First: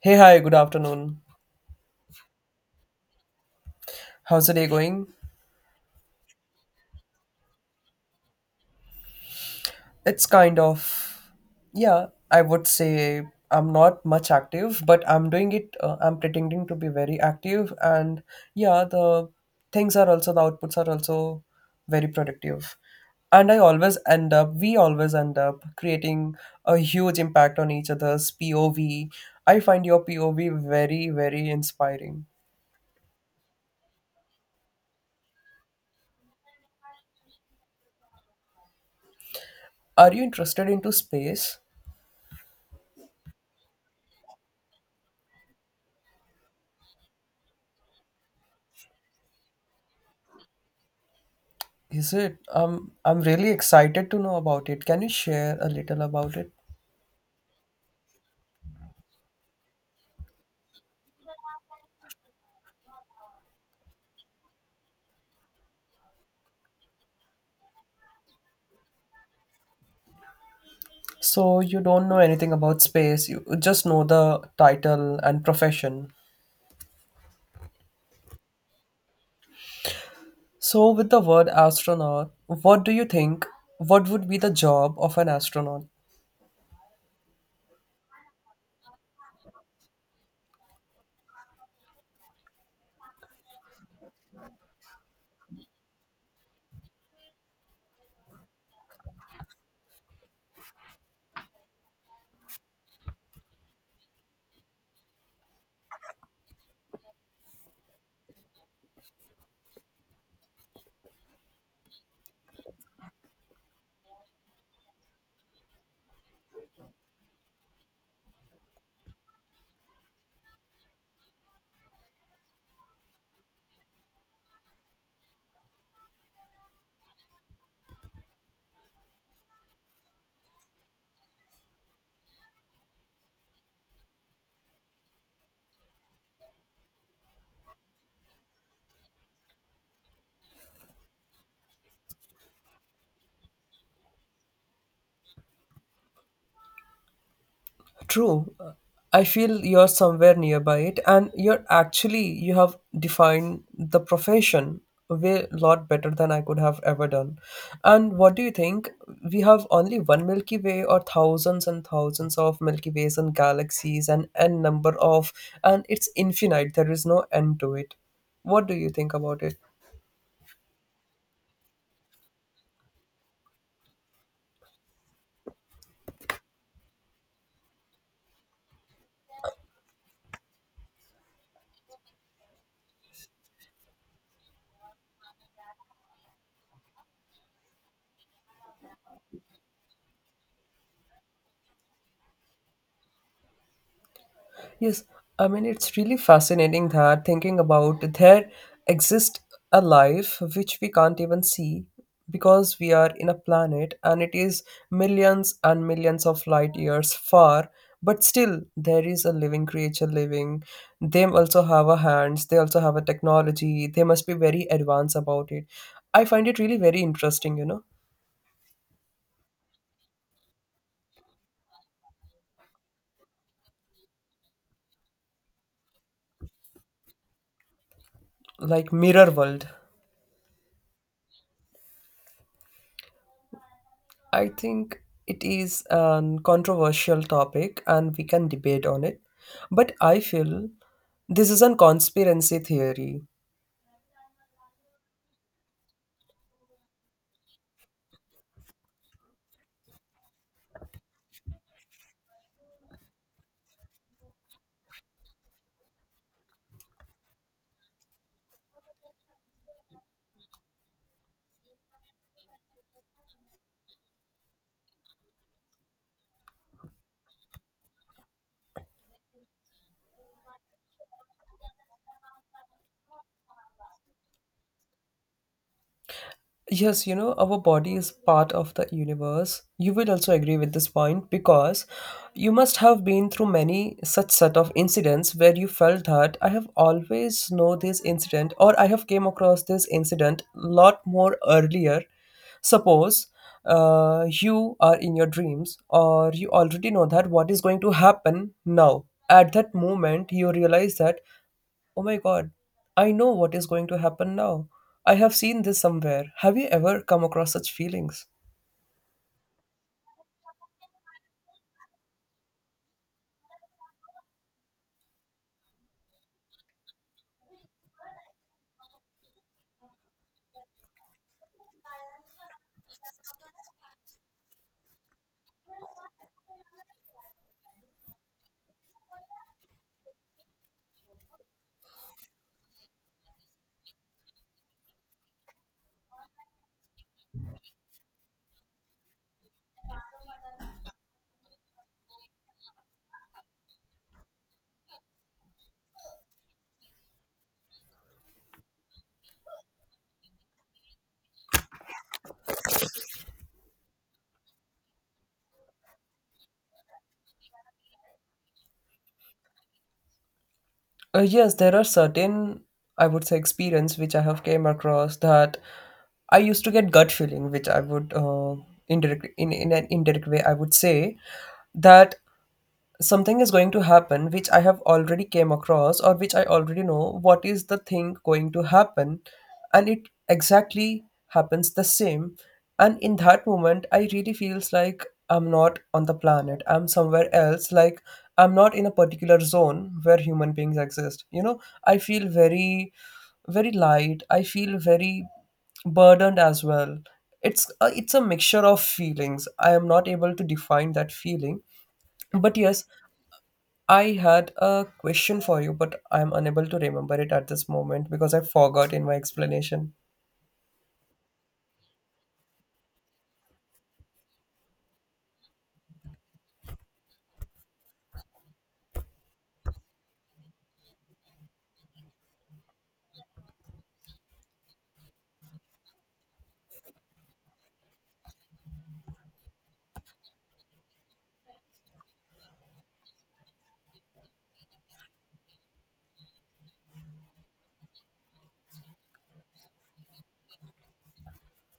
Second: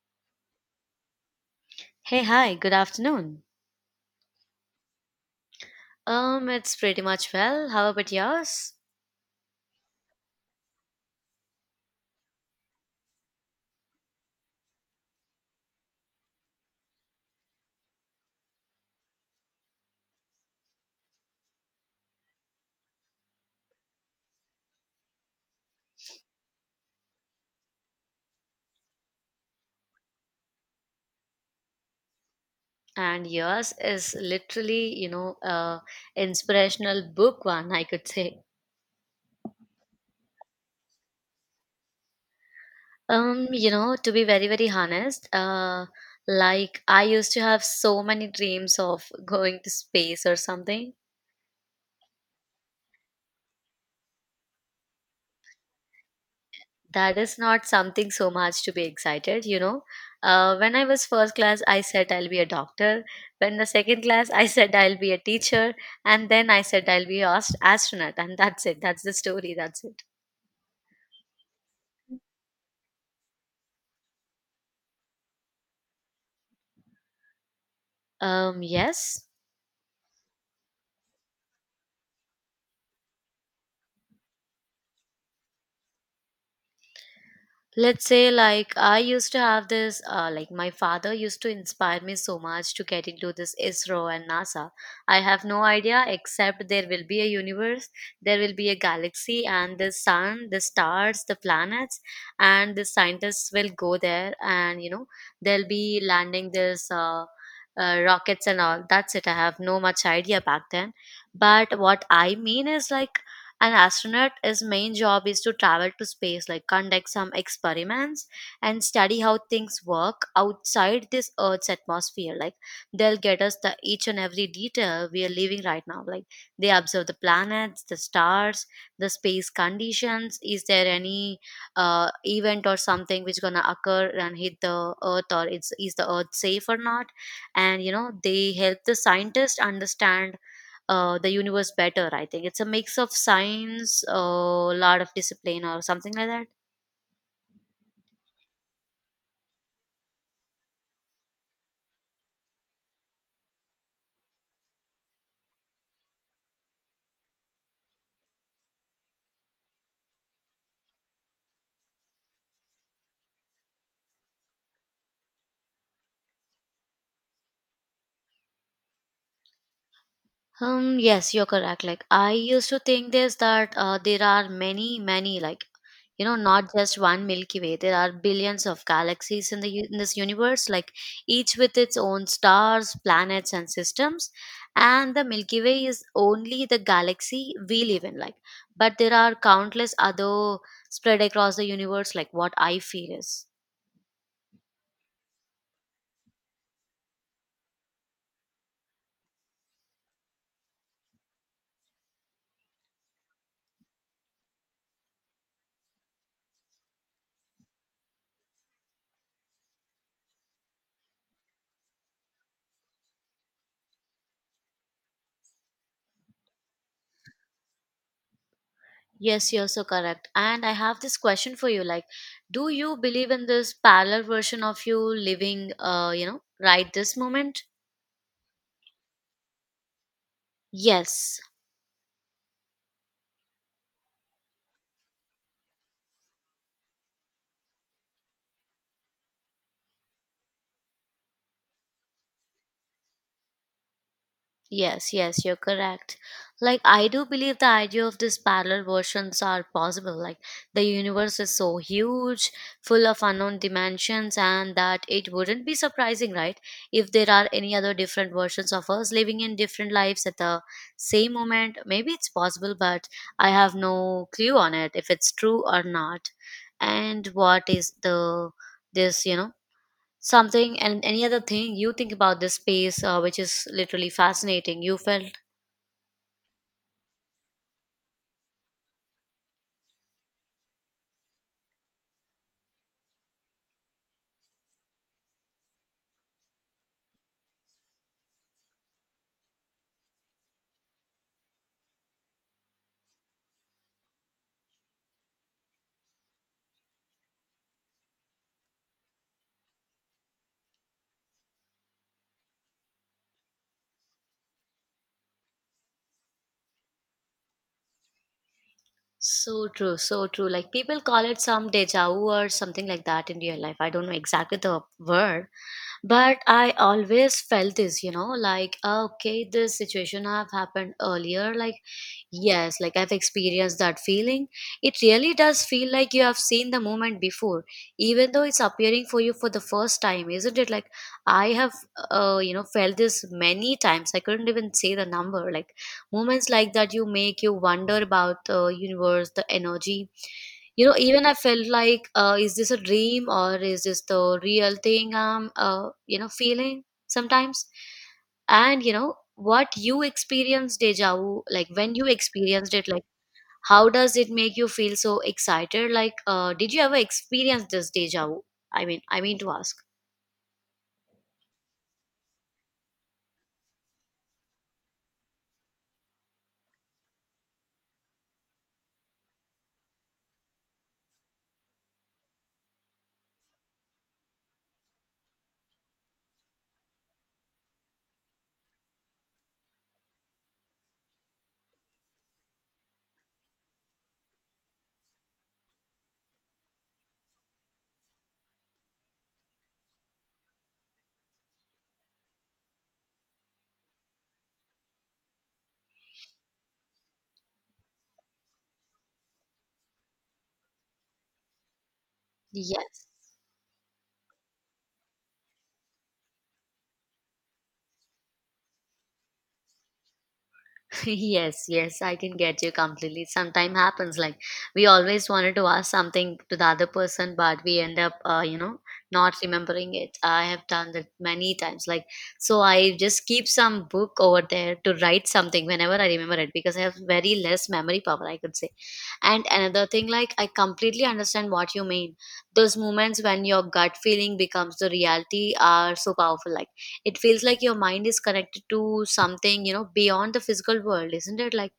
Hey, hi, good afternoon. Hey, hi, good afternoon. How's the day going? It's pretty much well. How about yours? It's kind of, yeah, I would say I'm not much active, but I'm doing it, I'm pretending to be very active. And yeah, the outputs are also very productive. And I always end up, we always end up creating a huge impact on each other's POV. I find your POV very, very inspiring. And yours is literally, a inspirational book one, I could say. Are you interested into space? To be very, very honest, like I used to have so many dreams of going to space or something. Is it? I'm really excited to know about it. Can you share a little about it? That is not something so much to be excited. When I was first class, I said I'll be a doctor. When the second class, I said I'll be a teacher, and then I said I'll be an astronaut, and that's it. That's the story. That's it. So, you don't know anything about space, you just know the title and profession. Yes, So, with the word astronaut, what do you think? What would be the job of an astronaut? let's say, like I used to have this like my father used to inspire me so much to get into this ISRO and NASA. I have no idea except there will be a universe, there will be a galaxy and the sun, the stars, the planets, and the scientists will go there, and you know they'll be landing this rockets and all. That's it. I have no much idea back then. But what I mean is, like, an astronaut, his main job is to travel to space, like conduct some experiments and study how things work outside this Earth's atmosphere. Like they'll get us the each and every detail we are living right now. Like they observe the planets, the stars, the space conditions. Is there any event or something which gonna occur and hit the Earth, or it's is the Earth safe or not? And you know they help the scientists understand the universe better. I think it's a mix of science, a lot of discipline, or something like that. True. I feel you're somewhere nearby it and you have defined the profession a way lot better than I could have ever done. And what do you think? We have only one Milky Way or thousands and thousands of Milky Ways and galaxies and n number of and it's infinite. There is no end to it. What do you think about it? Yes, you're correct. Like I used to think this that there are many, many, like, you know, not just one Milky Way. There are billions of galaxies in in this universe, like each with its own stars, planets, and systems. And the Milky Way is only the galaxy we live in. Like, but there are countless other spread across the universe. Like what I feel is. Yes, I mean, it's really fascinating that thinking about there exists a life which we can't even see because we are in a planet and it is millions and millions of light years far, but still there is a living creature living. They also have a hands, they also have a technology, they must be very advanced about it. I find it really very interesting, you know, Yes, you're so correct. And I have this question for you, like, do you believe in this parallel version of you living, right this moment? like mirror world. Yes. I think it is an controversial topic and we can debate on it. But I feel this is a conspiracy theory. Yes, yes, you're correct. Like, I do believe the idea of these parallel versions are possible. Like, the universe is so huge, full of unknown dimensions, and that it wouldn't be surprising, right, if there are any other different versions of us living in different lives at the same moment. Maybe it's possible, but I have no clue on it if it's true or not. And what is the this, you know? Something and any other thing you think about this space, which is literally fascinating you felt? Yes, you know, our body is part of the universe. You will also agree with this point because you must have been through many such set of incidents where you felt that I have always know this incident or I have came across this incident lot more earlier. Suppose you are in your dreams or you already know that what is going to happen now. At that moment, you realize that oh my god, I know what is going to happen now. I have seen this somewhere. Have you ever come across such feelings? So true, so true. Like people call it some deja vu or something like that in real life. I don't know exactly the word, but I always felt this, you know, like, "Ah, okay, this situation have happened earlier." Like, yes, like I've experienced that feeling. It really does feel like you have seen the moment before, even though it's appearing for you for the first time, isn't it? Like, I have, you know, felt this many times. I couldn't even say the number. Like, moments like that, you make you wonder about the universe, the energy. You know, even I felt like, is this a dream or is this the real thing I'm, you know, feeling sometimes? And you know what, you experienced deja vu. Like, when you experienced it, like, how does it make you feel so excited? Like, did you ever experience this deja vu, I mean to ask? Yes, there are certain, I would say, experience which I have came across that I used to get gut feeling, which I would indirect in an indirect way I would say that something is going to happen which I have already came across or which I already know what is the thing going to happen, and it exactly happens the same. And in that moment I really feels like I'm not on the planet, I'm somewhere else, like I'm not in a particular zone where human beings exist, you know, I feel very very light, I feel very burdened as well. It's a mixture of feelings, I am not able to define that feeling, but yes, Yes. I had a question for you, but I'm unable to remember it at this moment because I forgot in my explanation. Yes, yes, I can get you completely. Sometime happens, like, we always wanted to ask something to the other person but we end up, you know, not remembering it. I have done that many times. Like, so I just keep some book over there to write something whenever I remember it because I have very less memory power, I could say. And another thing, like, I completely understand what you mean. Those moments when your gut feeling becomes the reality are so powerful, like it feels like your mind is connected to something, you know, beyond the physical world, isn't it? Like,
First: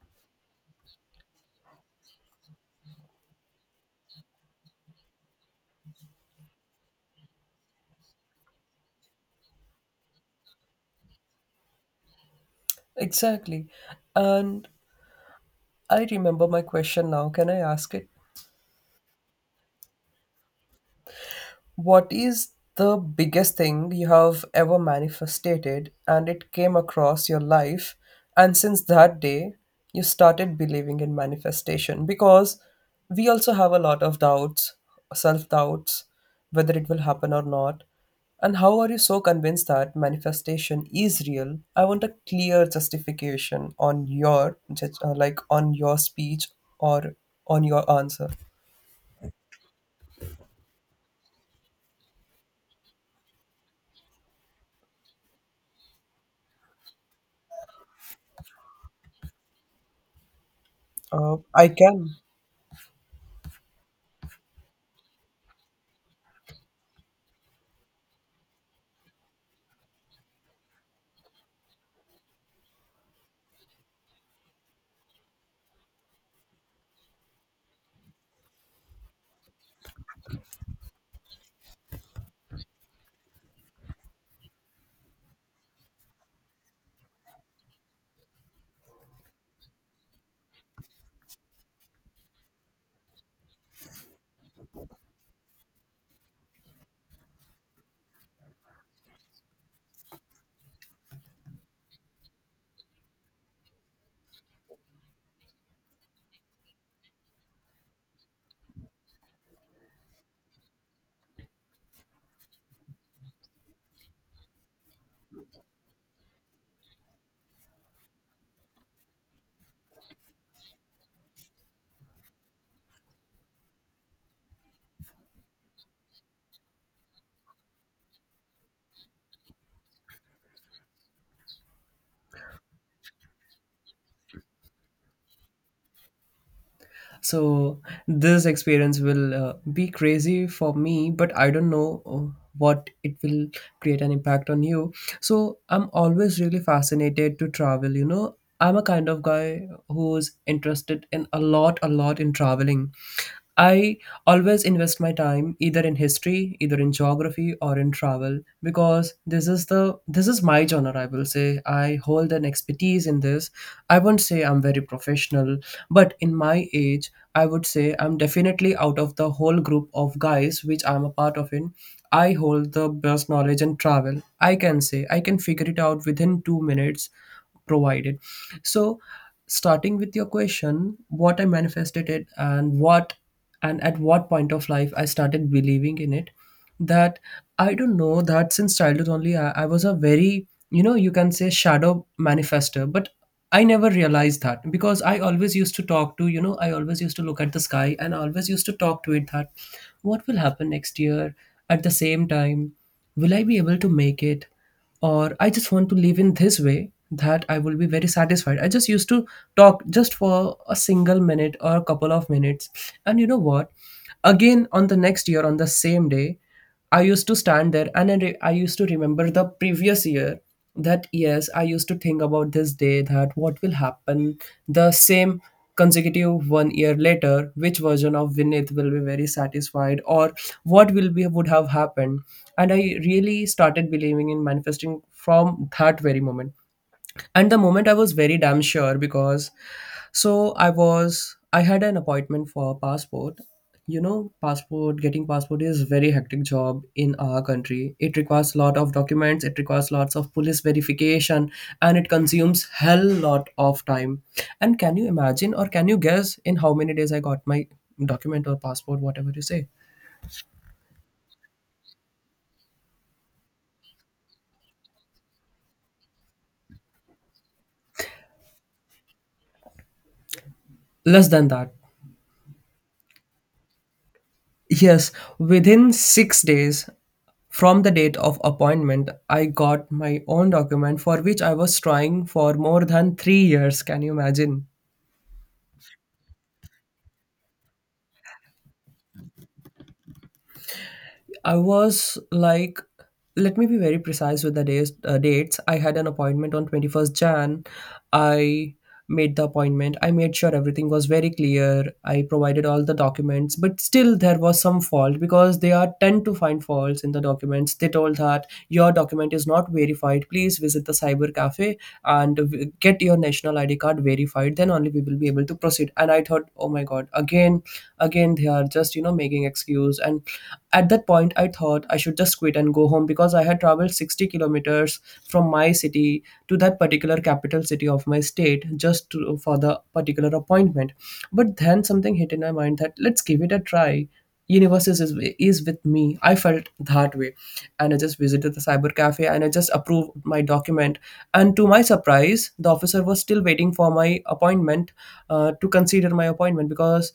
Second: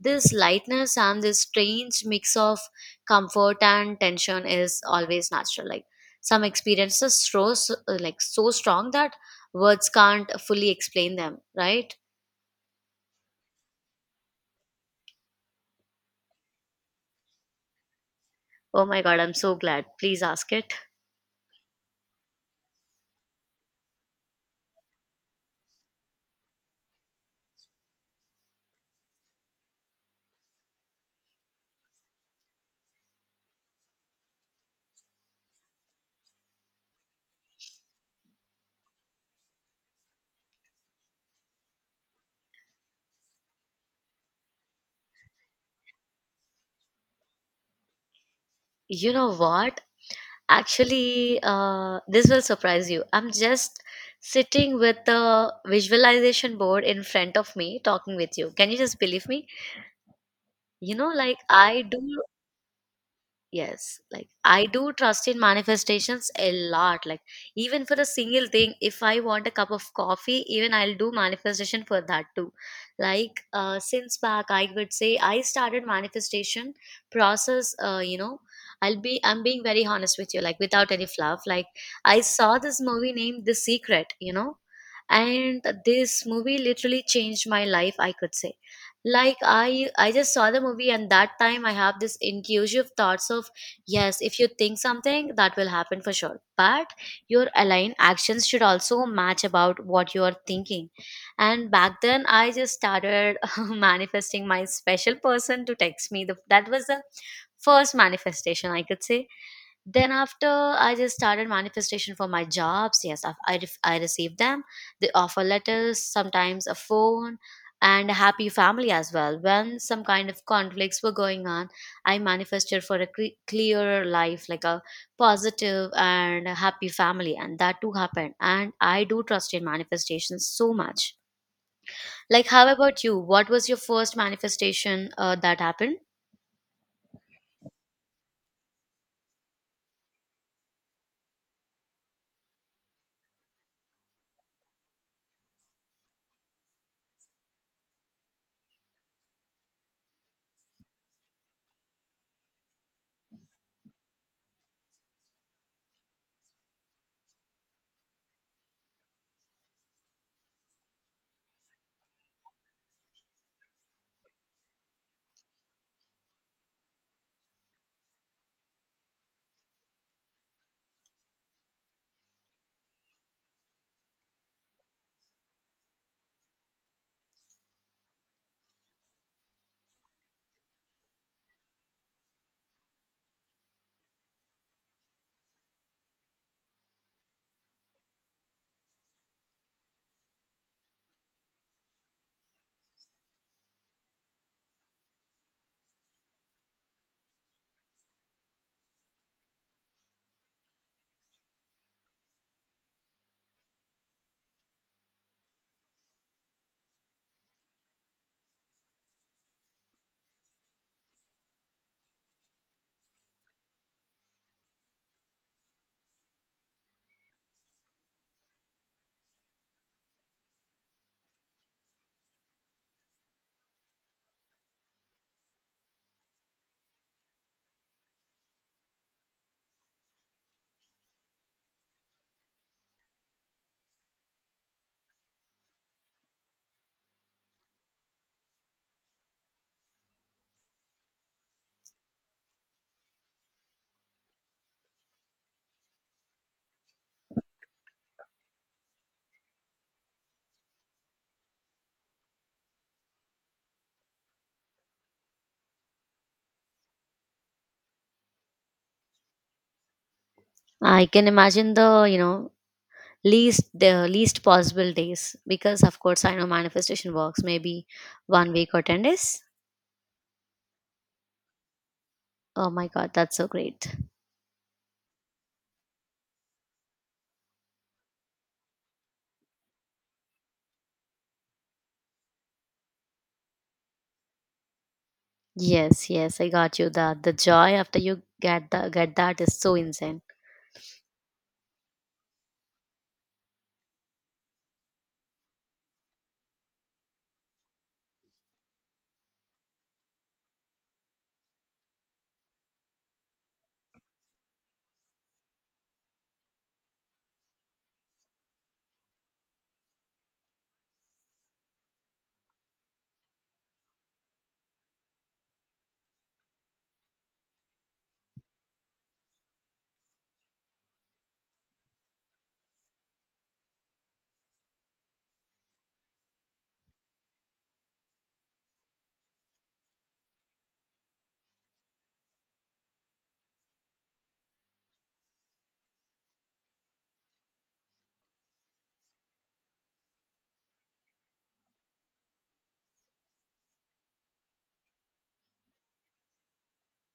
this lightness and this strange mix of comfort and tension is always natural. Like, some experiences so like so strong that words can't fully explain them, right? Exactly. And I remember my question now. Can I ask it? Oh my god, I'm so glad. Please ask it. What is the biggest thing you have ever manifested and it came across your life? And since that day, you started believing in manifestation because we also have a lot of doubts, self doubts, whether it will happen or not. And how are you so convinced that manifestation is real? I want a clear justification on your like on your speech or on your answer. You know what, actually, this will surprise you. I'm just sitting with the visualization board in front of me talking with you. Can you just believe me? You know, like I I do. can. Yes, like I do trust in manifestations a lot. Like, even for a single thing, if I want a cup of coffee, even I'll do manifestation for that too. Like, since back I would say I started manifestation process, you know, I'm being very honest with you, like without any fluff. Like, I saw this movie named The Secret, you know, and this movie literally changed my life, I could say. Like, I just saw the movie and that time I have this intrusive thoughts of, yes, if you think something, that will happen for sure, but your aligned actions should also match about what you are thinking. And back then I just started manifesting my special person to text me. That was the first manifestation, I could say. Then after I just started manifestation for my jobs. Yes, I received them, the offer letters, sometimes a phone, and a happy family as well when some kind of conflicts were going on. I manifested for a clearer life, like a positive and a happy family, and that too happened. And I do trust in manifestations so much. Like, how about you? What was your first manifestation that happened? So this experience will be crazy for me, but I don't know what it will create an impact on you. So I'm always really fascinated to travel, you know. I'm a kind of guy who's interested in a lot in traveling. I always invest my time either in history, either in geography or in travel because this is my genre I will say. I hold an expertise in this. I won't say I'm very professional, but in my age I would say I'm definitely out of the whole group of guys which I'm a part of in. I hold the best knowledge and travel. I can say I can figure it out within two minutes provided. So, starting with your question, what I manifested it and what and at what point of life I started believing in it, that I don't know that since childhood only I was a very you know you can say shadow manifester, but I never realized that because I always used to look at the sky and I always used to talk to it that what will happen next year at the same time, will I be able to make it, or I just want to live in this way that I will be very satisfied. I just used to talk just for a single minute or a couple of minutes. And you know what? Again, on the next year, on the same day, I used to stand there and I used to remember the previous year that yes, I used to think about this day that what will happen the same consecutive one year later, which version of Vinith will be very satisfied or what will be would have happened. And I really started believing in manifesting from that very moment. And the moment I was very damn sure because I had an appointment for passport. You know, passport, getting passport is very hectic job in our country. It requires a lot of documents, it requires lots of police verification, and it consumes hell lot of time. And can you imagine or can you guess in how many days I got my document or passport, whatever you say? I can imagine the, you know, least, the least possible days, because of course I know manifestation works. Maybe one week or 10 days. Less than that. Oh my god, that's so great. Yes, within 6 days from the date of appointment, I got my own document for which I was trying for more than 3 years. Can you imagine? Yes, yes, I got you. That the joy after you get that is so insane. I was like, let me be very precise with the days, dates. I had an appointment on 21st Jan. I made the appointment. I made sure everything was very clear. I provided all the documents, but still there was some fault because they are tend to find faults in the documents. They told that your document is not verified. Please visit the cyber cafe and get your national ID card verified. Then only we will be able to proceed. And I thought, oh my god, again they are just you know making excuse. And at that point, I thought I should just quit and go home because I had traveled 60 kilometers from my city to that particular capital city of my state just to, for the particular appointment. But then something hit in my mind that let's give it a try. Universe is with me. I felt that way. And I just visited the cyber cafe and I just approved my document. And to my surprise, the officer was still waiting for my appointment to consider my appointment because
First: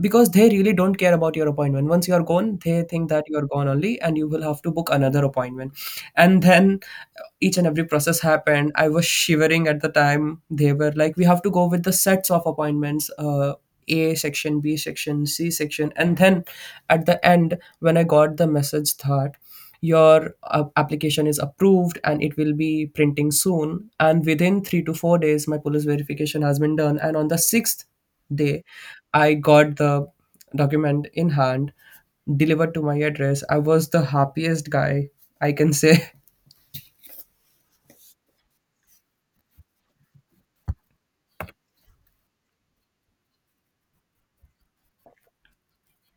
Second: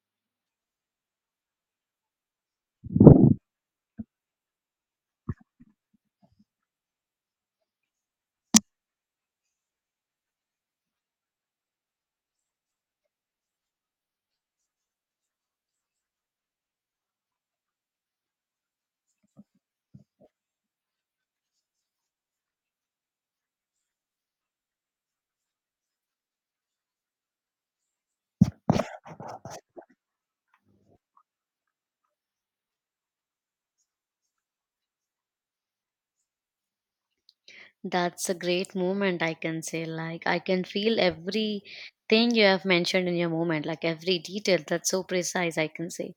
they really don't care about your appointment. Once you are gone, they think that you are gone only, and you will have to book another appointment. And then each and every process happened. I was shivering at the time. They were like, "We have to go with the sets of appointments." A section, B section, C section, and then at the end, when I got the message that your application is approved and it will be printing soon, and within 3 to 4 days my police verification has been done, and on the 6th day I got the document in hand delivered to my address. I was the happiest guy, I can say. That's a great moment, I can say. Like, I can feel every thing you have mentioned in your moment, like every detail. That's so precise, I can say.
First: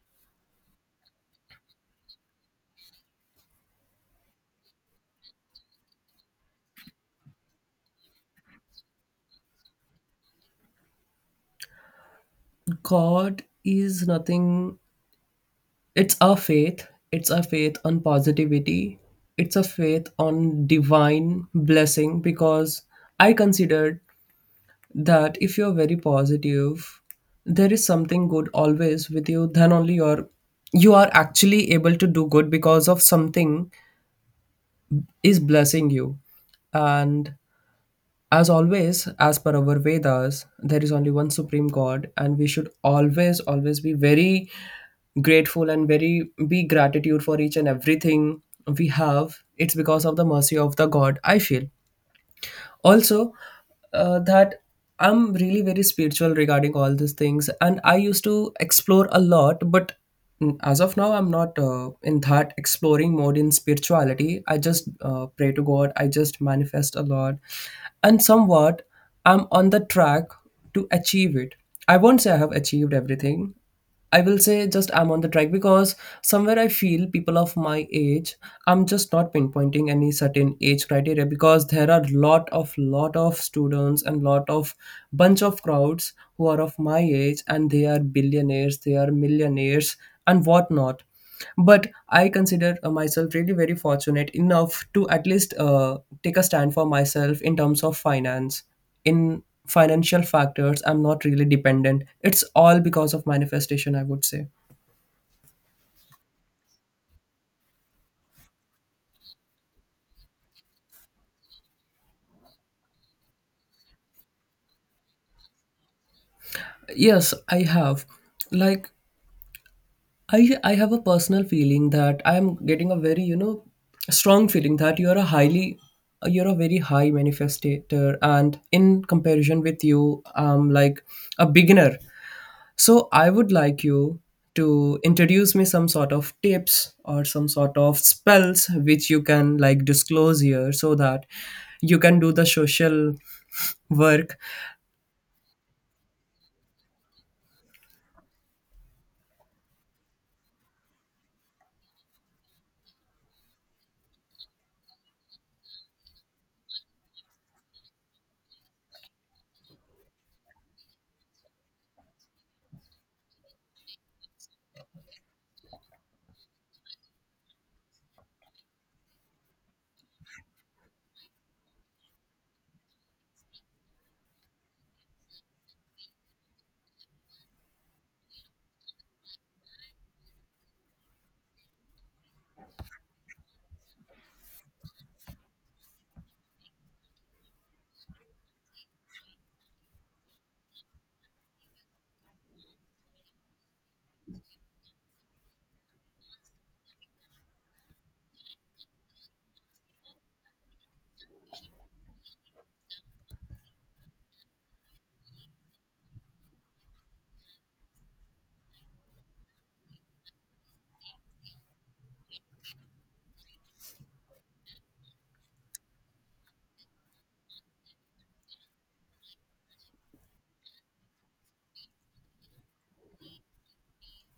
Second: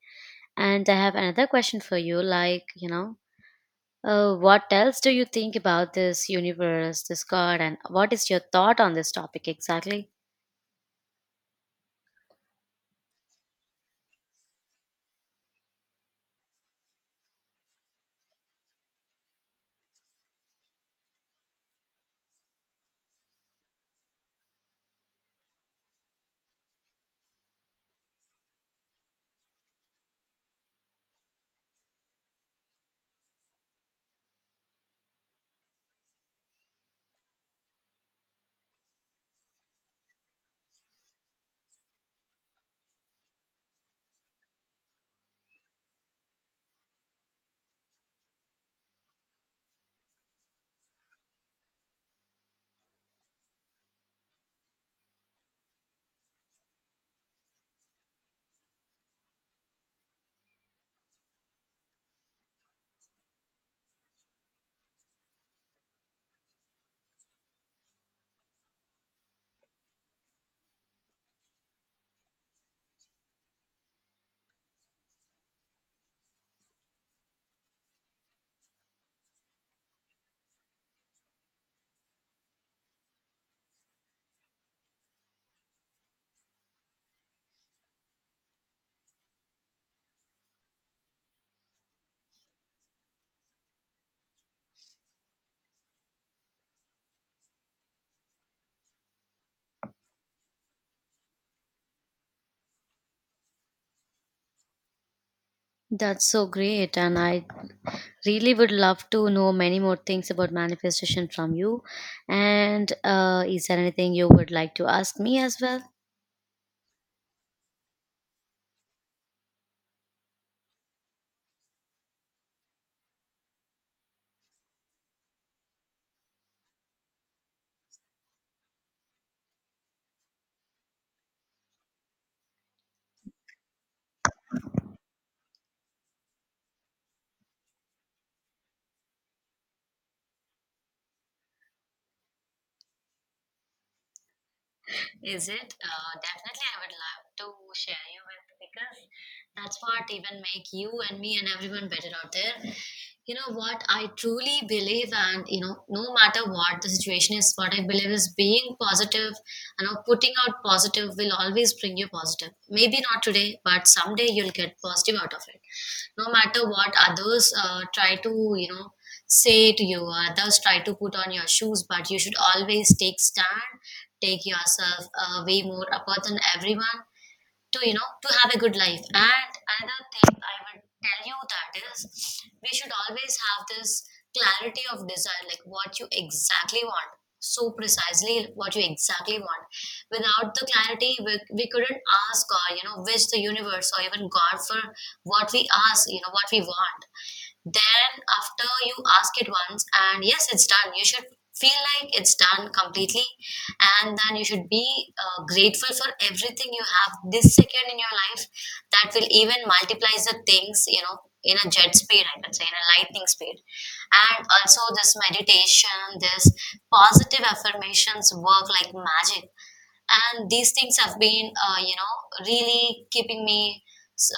And I have another question for you, like, you know, what else do you think about this universe, this God, and what is your thought on this topic exactly? God is nothing, it's a faith, it's a faith on positivity, it's a faith on divine blessing, because I considered that if you're very positive, there is something good always with you, then only you're you are actually able to do good because of something is blessing you. And as always, as per our Vedas, there is only one supreme God, and we should always, always be very grateful and very be gratitude for each and everything we have. It's because of the mercy of the God, I feel. Also, that I'm really very spiritual regarding all these things, and I used to explore a lot, but as of now, I'm not in that exploring mode in spirituality. I just pray to God, I just manifest a lot, and somewhat I'm on the track to achieve it. I won't say I have achieved everything. I will say just I'm on the track because somewhere I feel people of my age, I'm just not pinpointing any certain age criteria because there are lot of students and lot of bunch of crowds who are of my age and they are billionaires, they are millionaires and whatnot. But I consider myself really very fortunate enough to at least take a stand for myself in terms of finance. In financial factors, I'm not really dependent. It's all because of manifestation, I would say. That's so great, and I really would love to know many more things about manifestation from you. And is there anything you would like to ask me as well? Yes, I have. Like I have a personal feeling that I am getting a very, strong feeling that you're a very high manifestator, and in comparison with you, I'm like a beginner. So I would like you to introduce me some sort of tips or some sort of spells which you can like disclose here so that you can do the social work. Is it? Definitely, I would love to share you with, because that's what even make you and me and everyone better out there. You know what I truly believe, and you know, no matter what the situation is, what I believe is being positive. You know, putting out positive will always bring you positive. Maybe not today, but someday you'll get positive out of it. No matter what others try to, you know, say to you, others try to put on your shoes, but you should always take stand, take yourself away more apart than everyone to, you know, to have a good life. And another thing I would tell you that is we should always have this clarity of desire, like what you exactly want, so precisely what you exactly want. Without the clarity, we couldn't ask or, you know, wish the universe or even God for what we ask, you know, what we want. Then, after you ask it once, and yes, it's done, you should feel like it's done completely. And then you should be grateful for everything you have this second in your life, that will even multiplies the things, you know, in a jet speed, I can say, in a lightning speed. And also, this meditation, this positive affirmations work like magic, and these things have been, you know, really keeping me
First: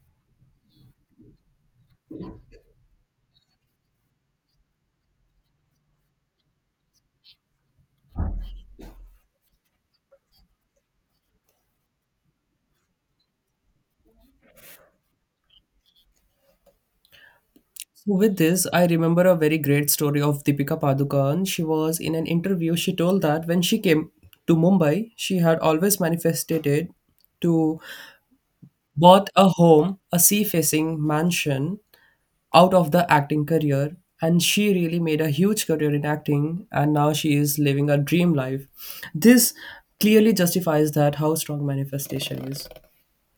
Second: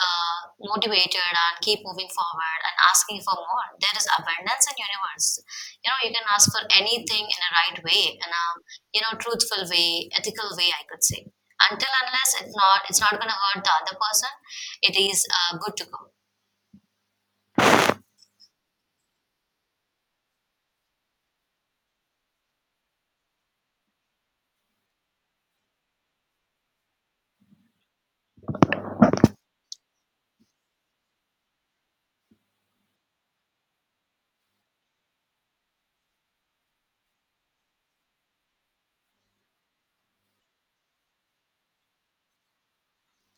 motivated and keep moving forward and asking for more. There is abundance in universe. You know, you can ask for anything in a right way, in a, you know, truthful way, ethical way, I could say. Until unless it's not going to hurt the other person, it is good to go. So with this, I remember a very great story of Deepika Padukone. She was in an interview, she told that when she came to Mumbai, she had always manifested to bought a home, a sea facing mansion out of the acting career, and she really made a huge career in acting and now she is living a dream life. This clearly justifies that how strong manifestation is.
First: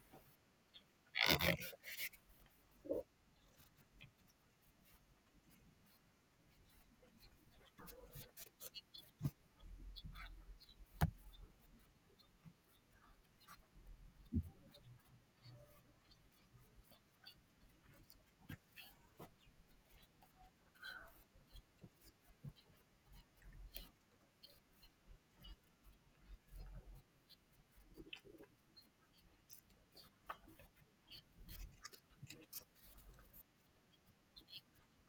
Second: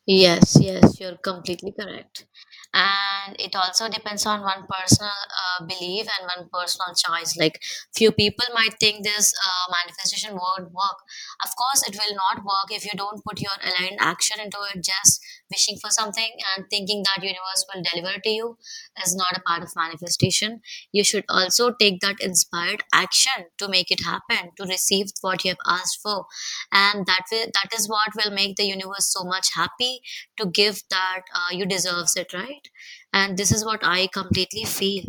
Yes, yes, you're completely correct. And it also depends on one personal belief and one personal choice. Like, few people might think this manifestation won't work. Of course, it will not work if you don't put your aligned action into it. Just wishing for something and thinking that universe will deliver to you is not a part of manifestation. You should also take that inspired action to make it happen, to receive what you have asked for, and that is what will make the universe so much happy to give that. You deserves it, right? And this is what I completely feel.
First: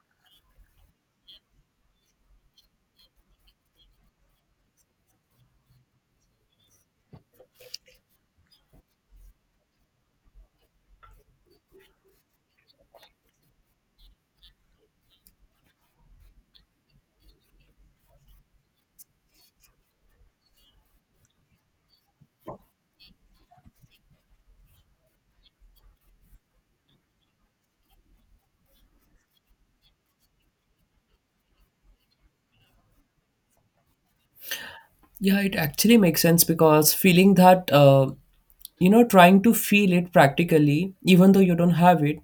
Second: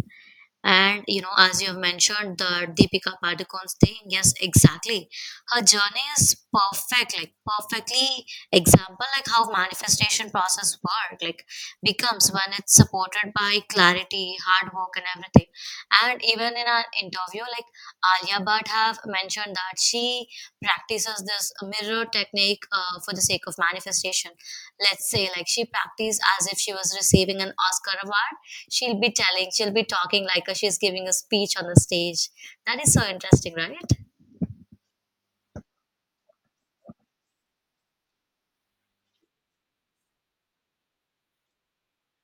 And you know, as you have mentioned, the Deepika Padukone's thing, yes, exactly. Her journey is perfect, like perfectly example, like how manifestation process work, like becomes when it's supported by clarity, hard work, and everything. And even in an interview, like Alia Bhatt have mentioned that she practices this mirror technique for the sake of manifestation. Let's say, like she practiced as if she was receiving an Oscar award, she'll be talking like she's giving a speech on the stage. That is so interesting, right? Yeah, it actually makes sense because feeling that you know, trying to feel it practically even though you don't have it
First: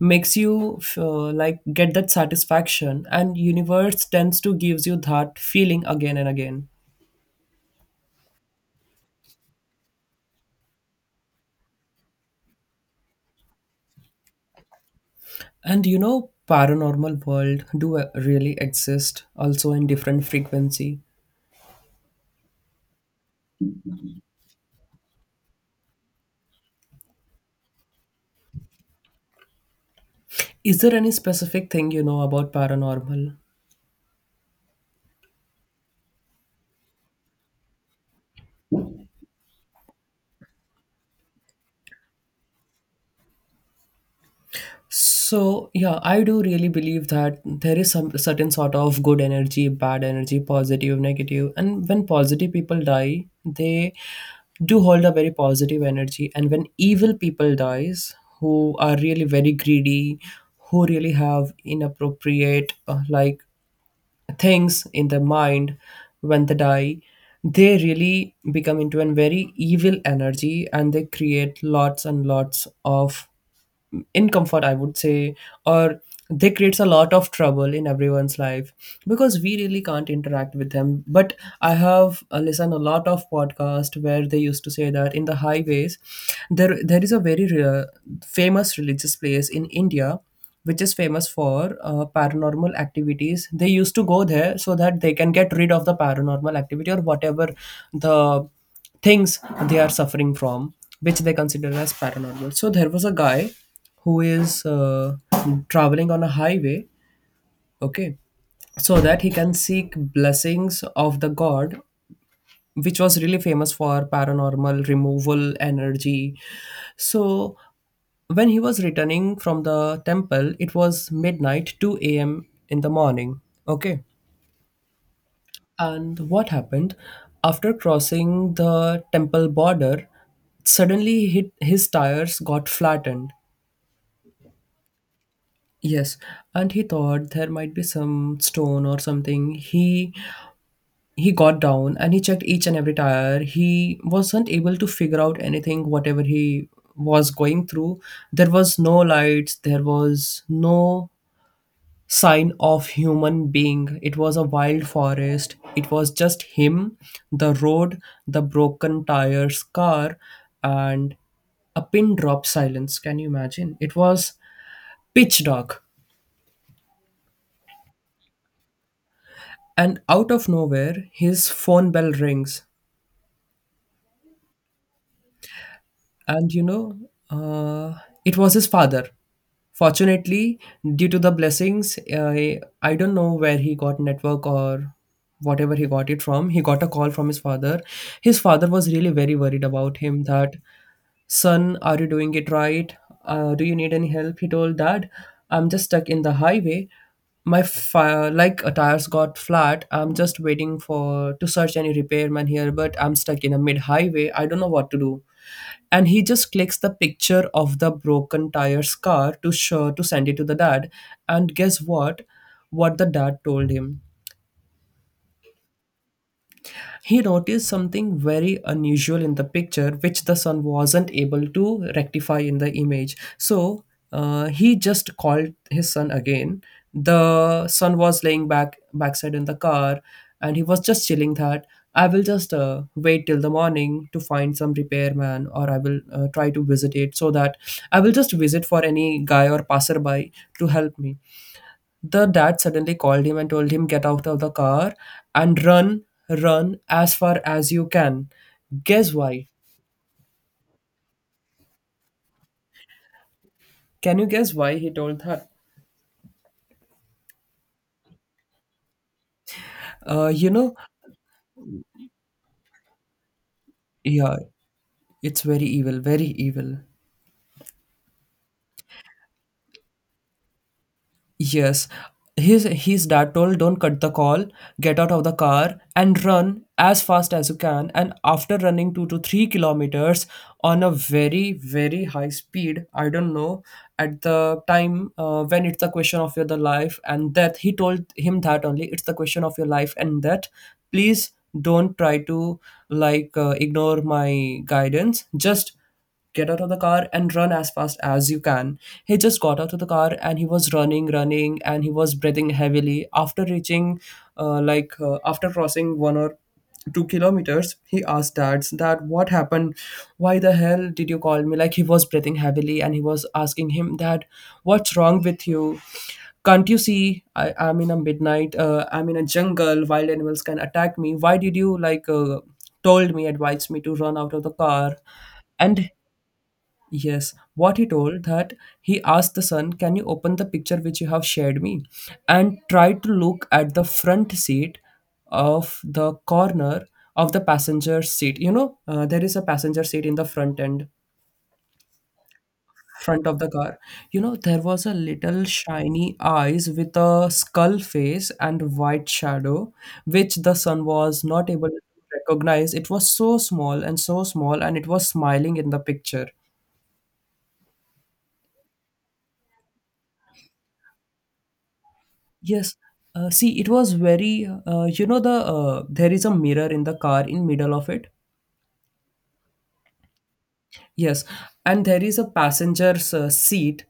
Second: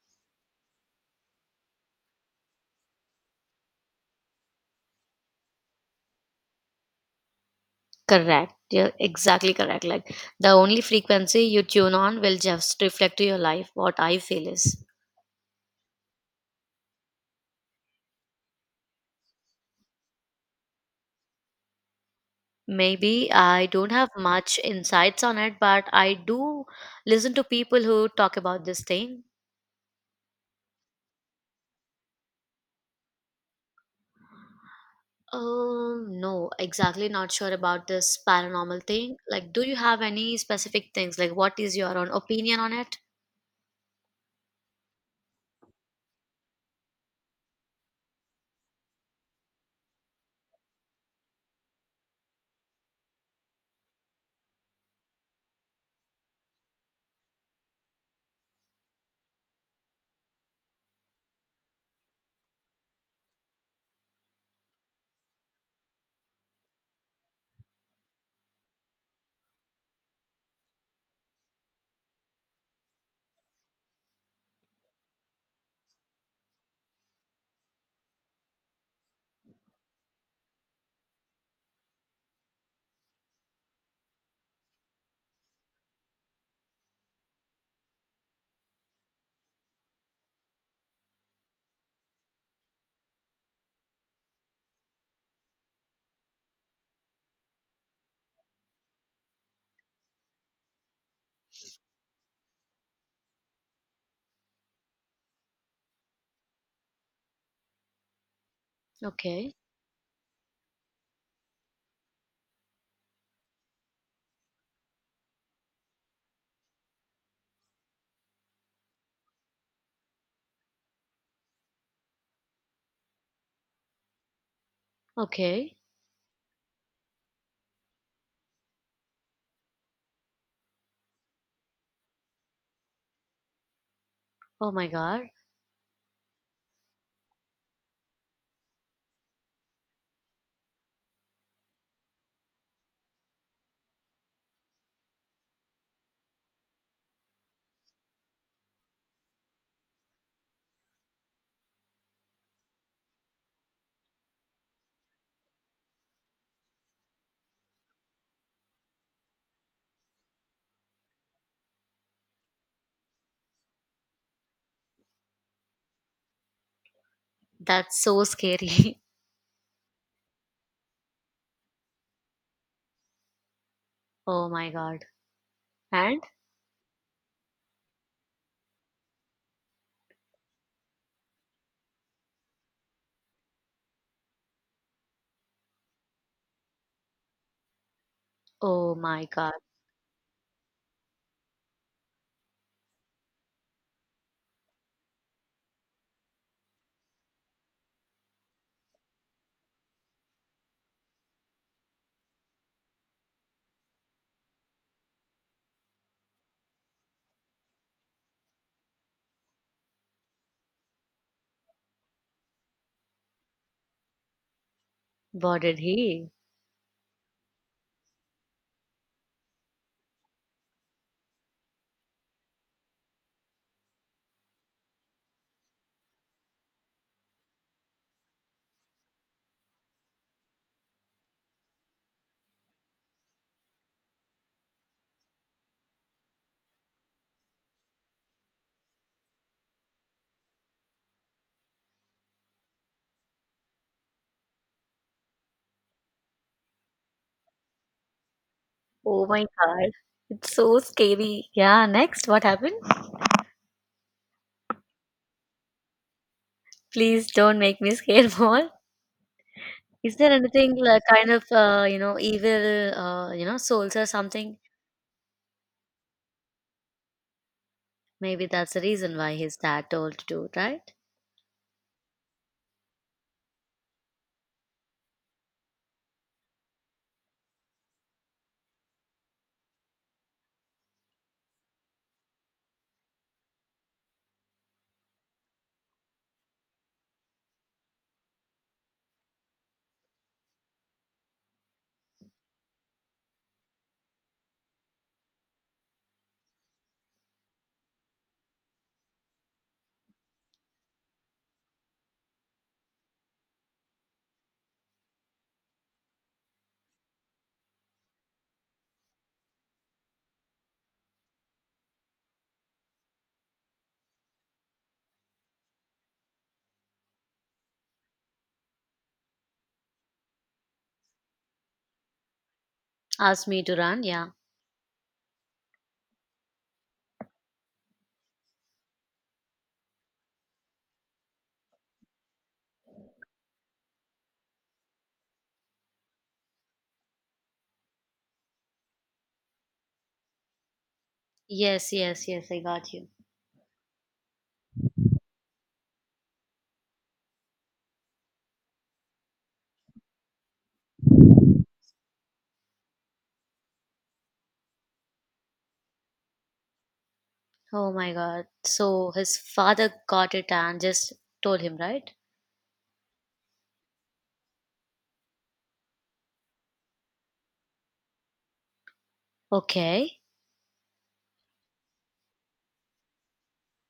makes you like get that satisfaction and universe tends to gives you that feeling again and again. Correct. You're exactly correct. Like the only frequency you tune on will just reflect to your life. What I feel is, And you know, paranormal world do really exist also in different frequency. maybe I don't have much insights on it, but I do listen to people who talk about this thing. Is there any specific thing you know about paranormal? No, exactly not sure about this paranormal thing. Like, do you have any specific things? Like, what is your own opinion on it? So yeah, I do really believe that there is some certain sort of good energy, bad energy, positive, negative, and when positive people die, they do hold a very positive energy, and when evil people dies, who are really very greedy, who really have inappropriate things in the mind when they die, they really become into a very evil energy and they create lots and lots of in comfort, I would say, or they creates a lot of trouble in everyone's life because we really can't interact with them. But I have listened a lot of podcast where they used to say that in the highways there is a very rare, famous religious place in India which is famous for paranormal activities. They used to go there so that they can get rid of the paranormal activity or whatever the things they are suffering from, which they consider as paranormal. So there was a guy who is traveling on a highway, okay, so that he can Okay. seek blessings of the god, which was really famous for paranormal removal energy. So when he was returning from the temple, it was midnight, 2 a.m. in the morning, okay. Okay. And what happened? After crossing the temple border, suddenly hit his tires got flattened. Oh my god. Yes, and he thought there might be some stone or something. He got down and he checked each and every tire. He wasn't able to figure out anything whatever he was going through. There was no lights, there was no sign of human being. It was a wild forest, it was just him, the road, the broken tires car, and a pin drop silence. Can you imagine? It was pitch dark. That's so scary. And out of nowhere his phone bell rings. Oh my god. And And you know, uh, it was his father. Fortunately, due to the blessings, I don't know where he got network or whatever he got it from, he got a call from his father. His father was oh really my very god, worried about him that, Son, are you doing it right? Do you need any help? He told dad, I'm just stuck in the highway. My tires got flat. I'm just waiting for to search any repairman here, but I'm stuck in a mid highway. I don't know what to do. And he just clicks the picture of the broken tires car to show to send it to the dad. And guess what? What the dad told him, what did he? he noticed something very unusual in the picture, which the sun wasn't able to rectify in the image. So he just called his son again. The son was laying backside in the car, and he was just chilling that I will just wait till the morning to find some repairman, or I will try to visit it so that I will just visit for any guy or passerby to help me. The dad suddenly called him and told him, Get out of the car and run, run as far as you can. Guess Oh my why? god. It's so scary. Yeah, next, what happened? Can you guess why he told her? Please don't make me scared more. Is Uh, there you know, anything like kind of you know, evil you know, souls or yeah, something? it's very evil, very evil. Maybe that's the reason why his dad told to, right? Yes. His dad told, don't cut the call, get out of the car and run as fast as you can. And after running 2 to 3 kilometers on a very, very high speed, I don't know, at the time when it's a question of your the life and death, he told him that only it's the question of your life and death. Please don't try to ignore my guidance. Just get out of the car and run as fast as you can. He just got out of the car and he was running, running, and he was breathing heavily. After reaching, after crossing 1 or 2 kilometers, he asked dads that what happened? Why the hell did you call me? Like, he was breathing heavily and he was asking him that what's wrong with you? Can't you see I am in a midnight? I'm in a jungle. Wild animals can attack me. Why did you told me, Asked me advised to me to run, run yeah. out of the car? And yes, what he told that he asked the son, "Can you open the picture which you have shared me?" and tried to look at the front seat of the corner of the passenger seat. You know, there is a passenger seat in the front end, Yes, yes, yes, I got you. front of the car. You know, there was a little shiny eyes with a skull face and white shadow, which the son was not able to recognize. It was so small, and it was smiling in the picture. Oh my god. So his father got it and just told him, right? Yes. See, it was very, there is a mirror in the car in middle of it. Okay. Yes, and there is a passenger's seat.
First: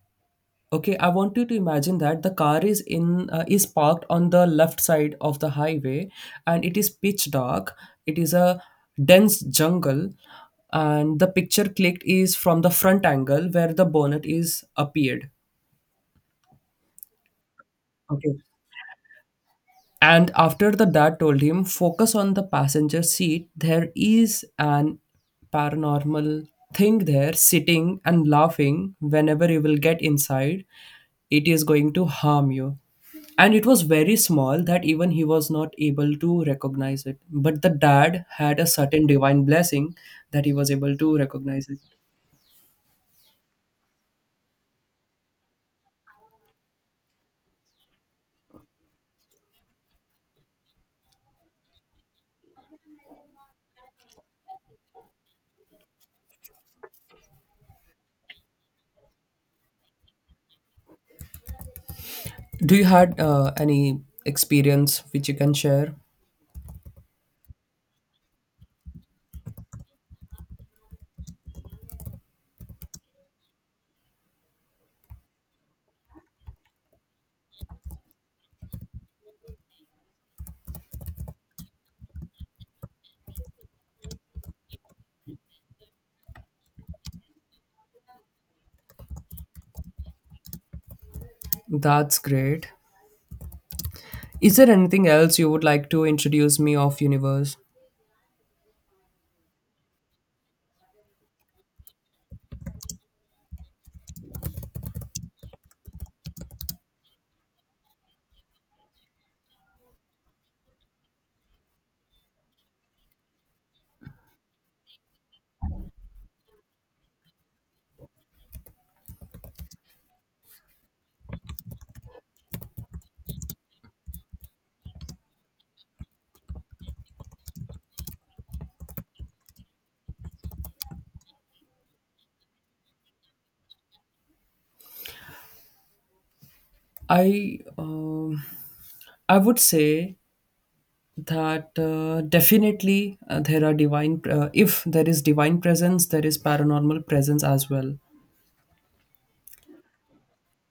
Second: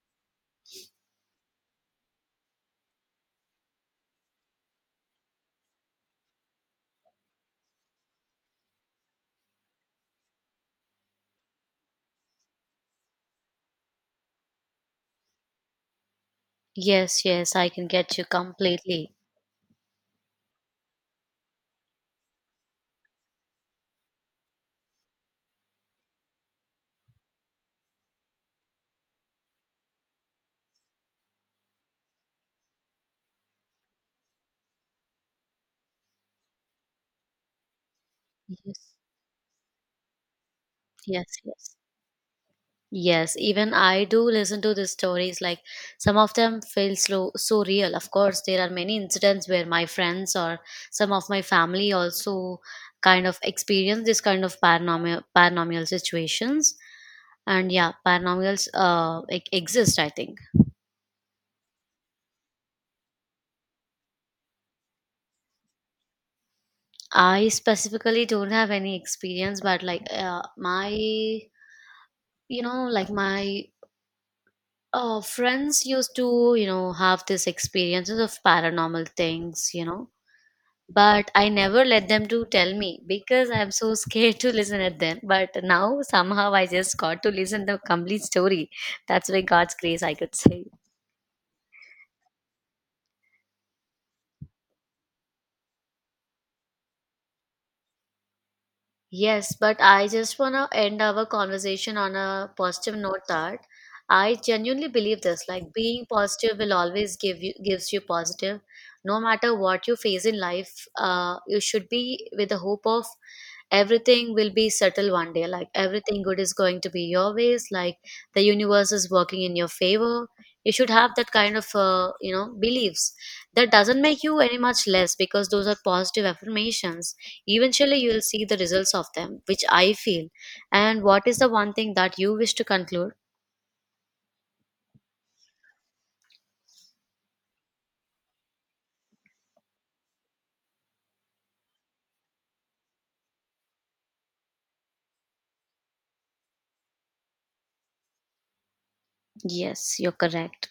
Okay, I want you to imagine that the car is in is parked on the left side of the highway, and it is pitch dark. It is a dense jungle, and the picture clicked is from the front angle where the bonnet is appeared. Yes, yes, I can get you Okay. completely. And after the dad told him, focus on the passenger seat. There is an paranormal thing there, sitting and laughing. Whenever you will get inside, it is going to harm you. And it was very small that even he was not able to recognize it. But the dad had a Yes, certain divine blessing that he was able to yes, recognize yes. it. Yes, even I do listen to the stories. Like some of them feel so so real. Of course, there are many incidents where my friends or some of my family also kind of experience this kind of paranormal situations. And yeah, paranormals exist, I think. Do you had any experience which you can share? I specifically don't have any experience, but like my, you know, like my, friends used to, you know, have these experiences of paranormal things, you know, but I never let them to tell me because I'm so scared to listen at them. But now somehow I just got to listen the complete story. That's by god's grace, I could say. That's great. Is there anything else you would like to introduce me of universe? Yes, but I just want to end our conversation on a positive note that I genuinely believe this, like being positive will always gives you positive. No matter what you face in life, you should be with the hope of everything will be settled one day, like everything good is going to be your ways, like the universe is working in your favor. You should have that kind of you know, beliefs, that doesn't make you any much less, because those are positive affirmations. Eventually, you will see the results of them, which I feel. And what is the one thing that you wish to conclude? I um I would say that definitely there are divine if there is divine presence there is paranormal presence as well, Yes, you're correct.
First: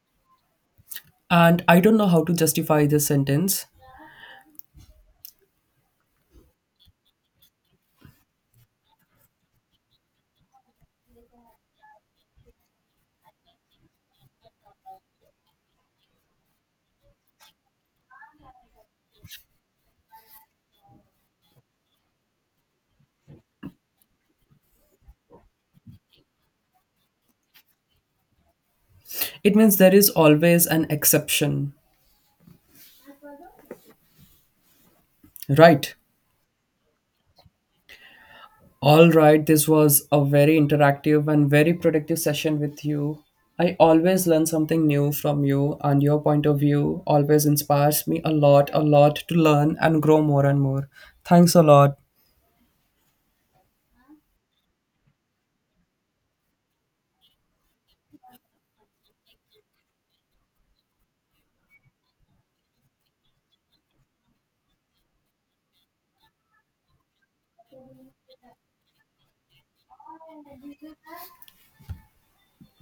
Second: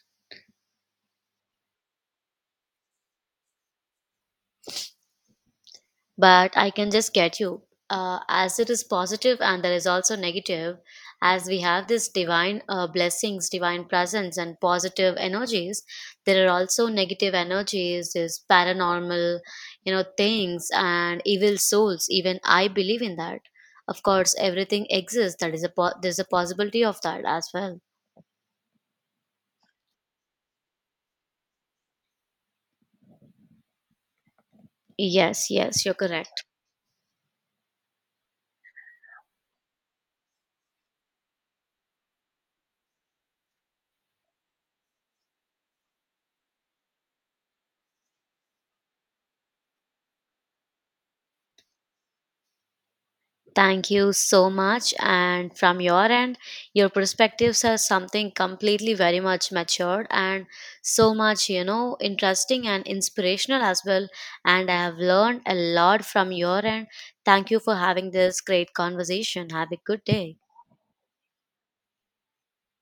and I don't know how to justify this sentence. But I can just get you. As it is positive and there is also negative, as we have this divine blessings, divine presence, and positive energies, there are also negative energies, this paranormal, you know, things and evil souls. Even I believe in that. Of course, everything exists. That is a there's a possibility of that as well. It means there is always an exception, Yes, yes, right? you're correct. All right, this was a very interactive and very productive session with you. I always learn something new from you, and your point of view always inspires me a lot to learn and grow more and more. Thanks a lot. Thank you so much. And from your end, your perspectives are something completely very much matured and so much, you know, interesting and inspirational as well. And I have learned a lot from your end. Thank you for having this great conversation. Have a good day.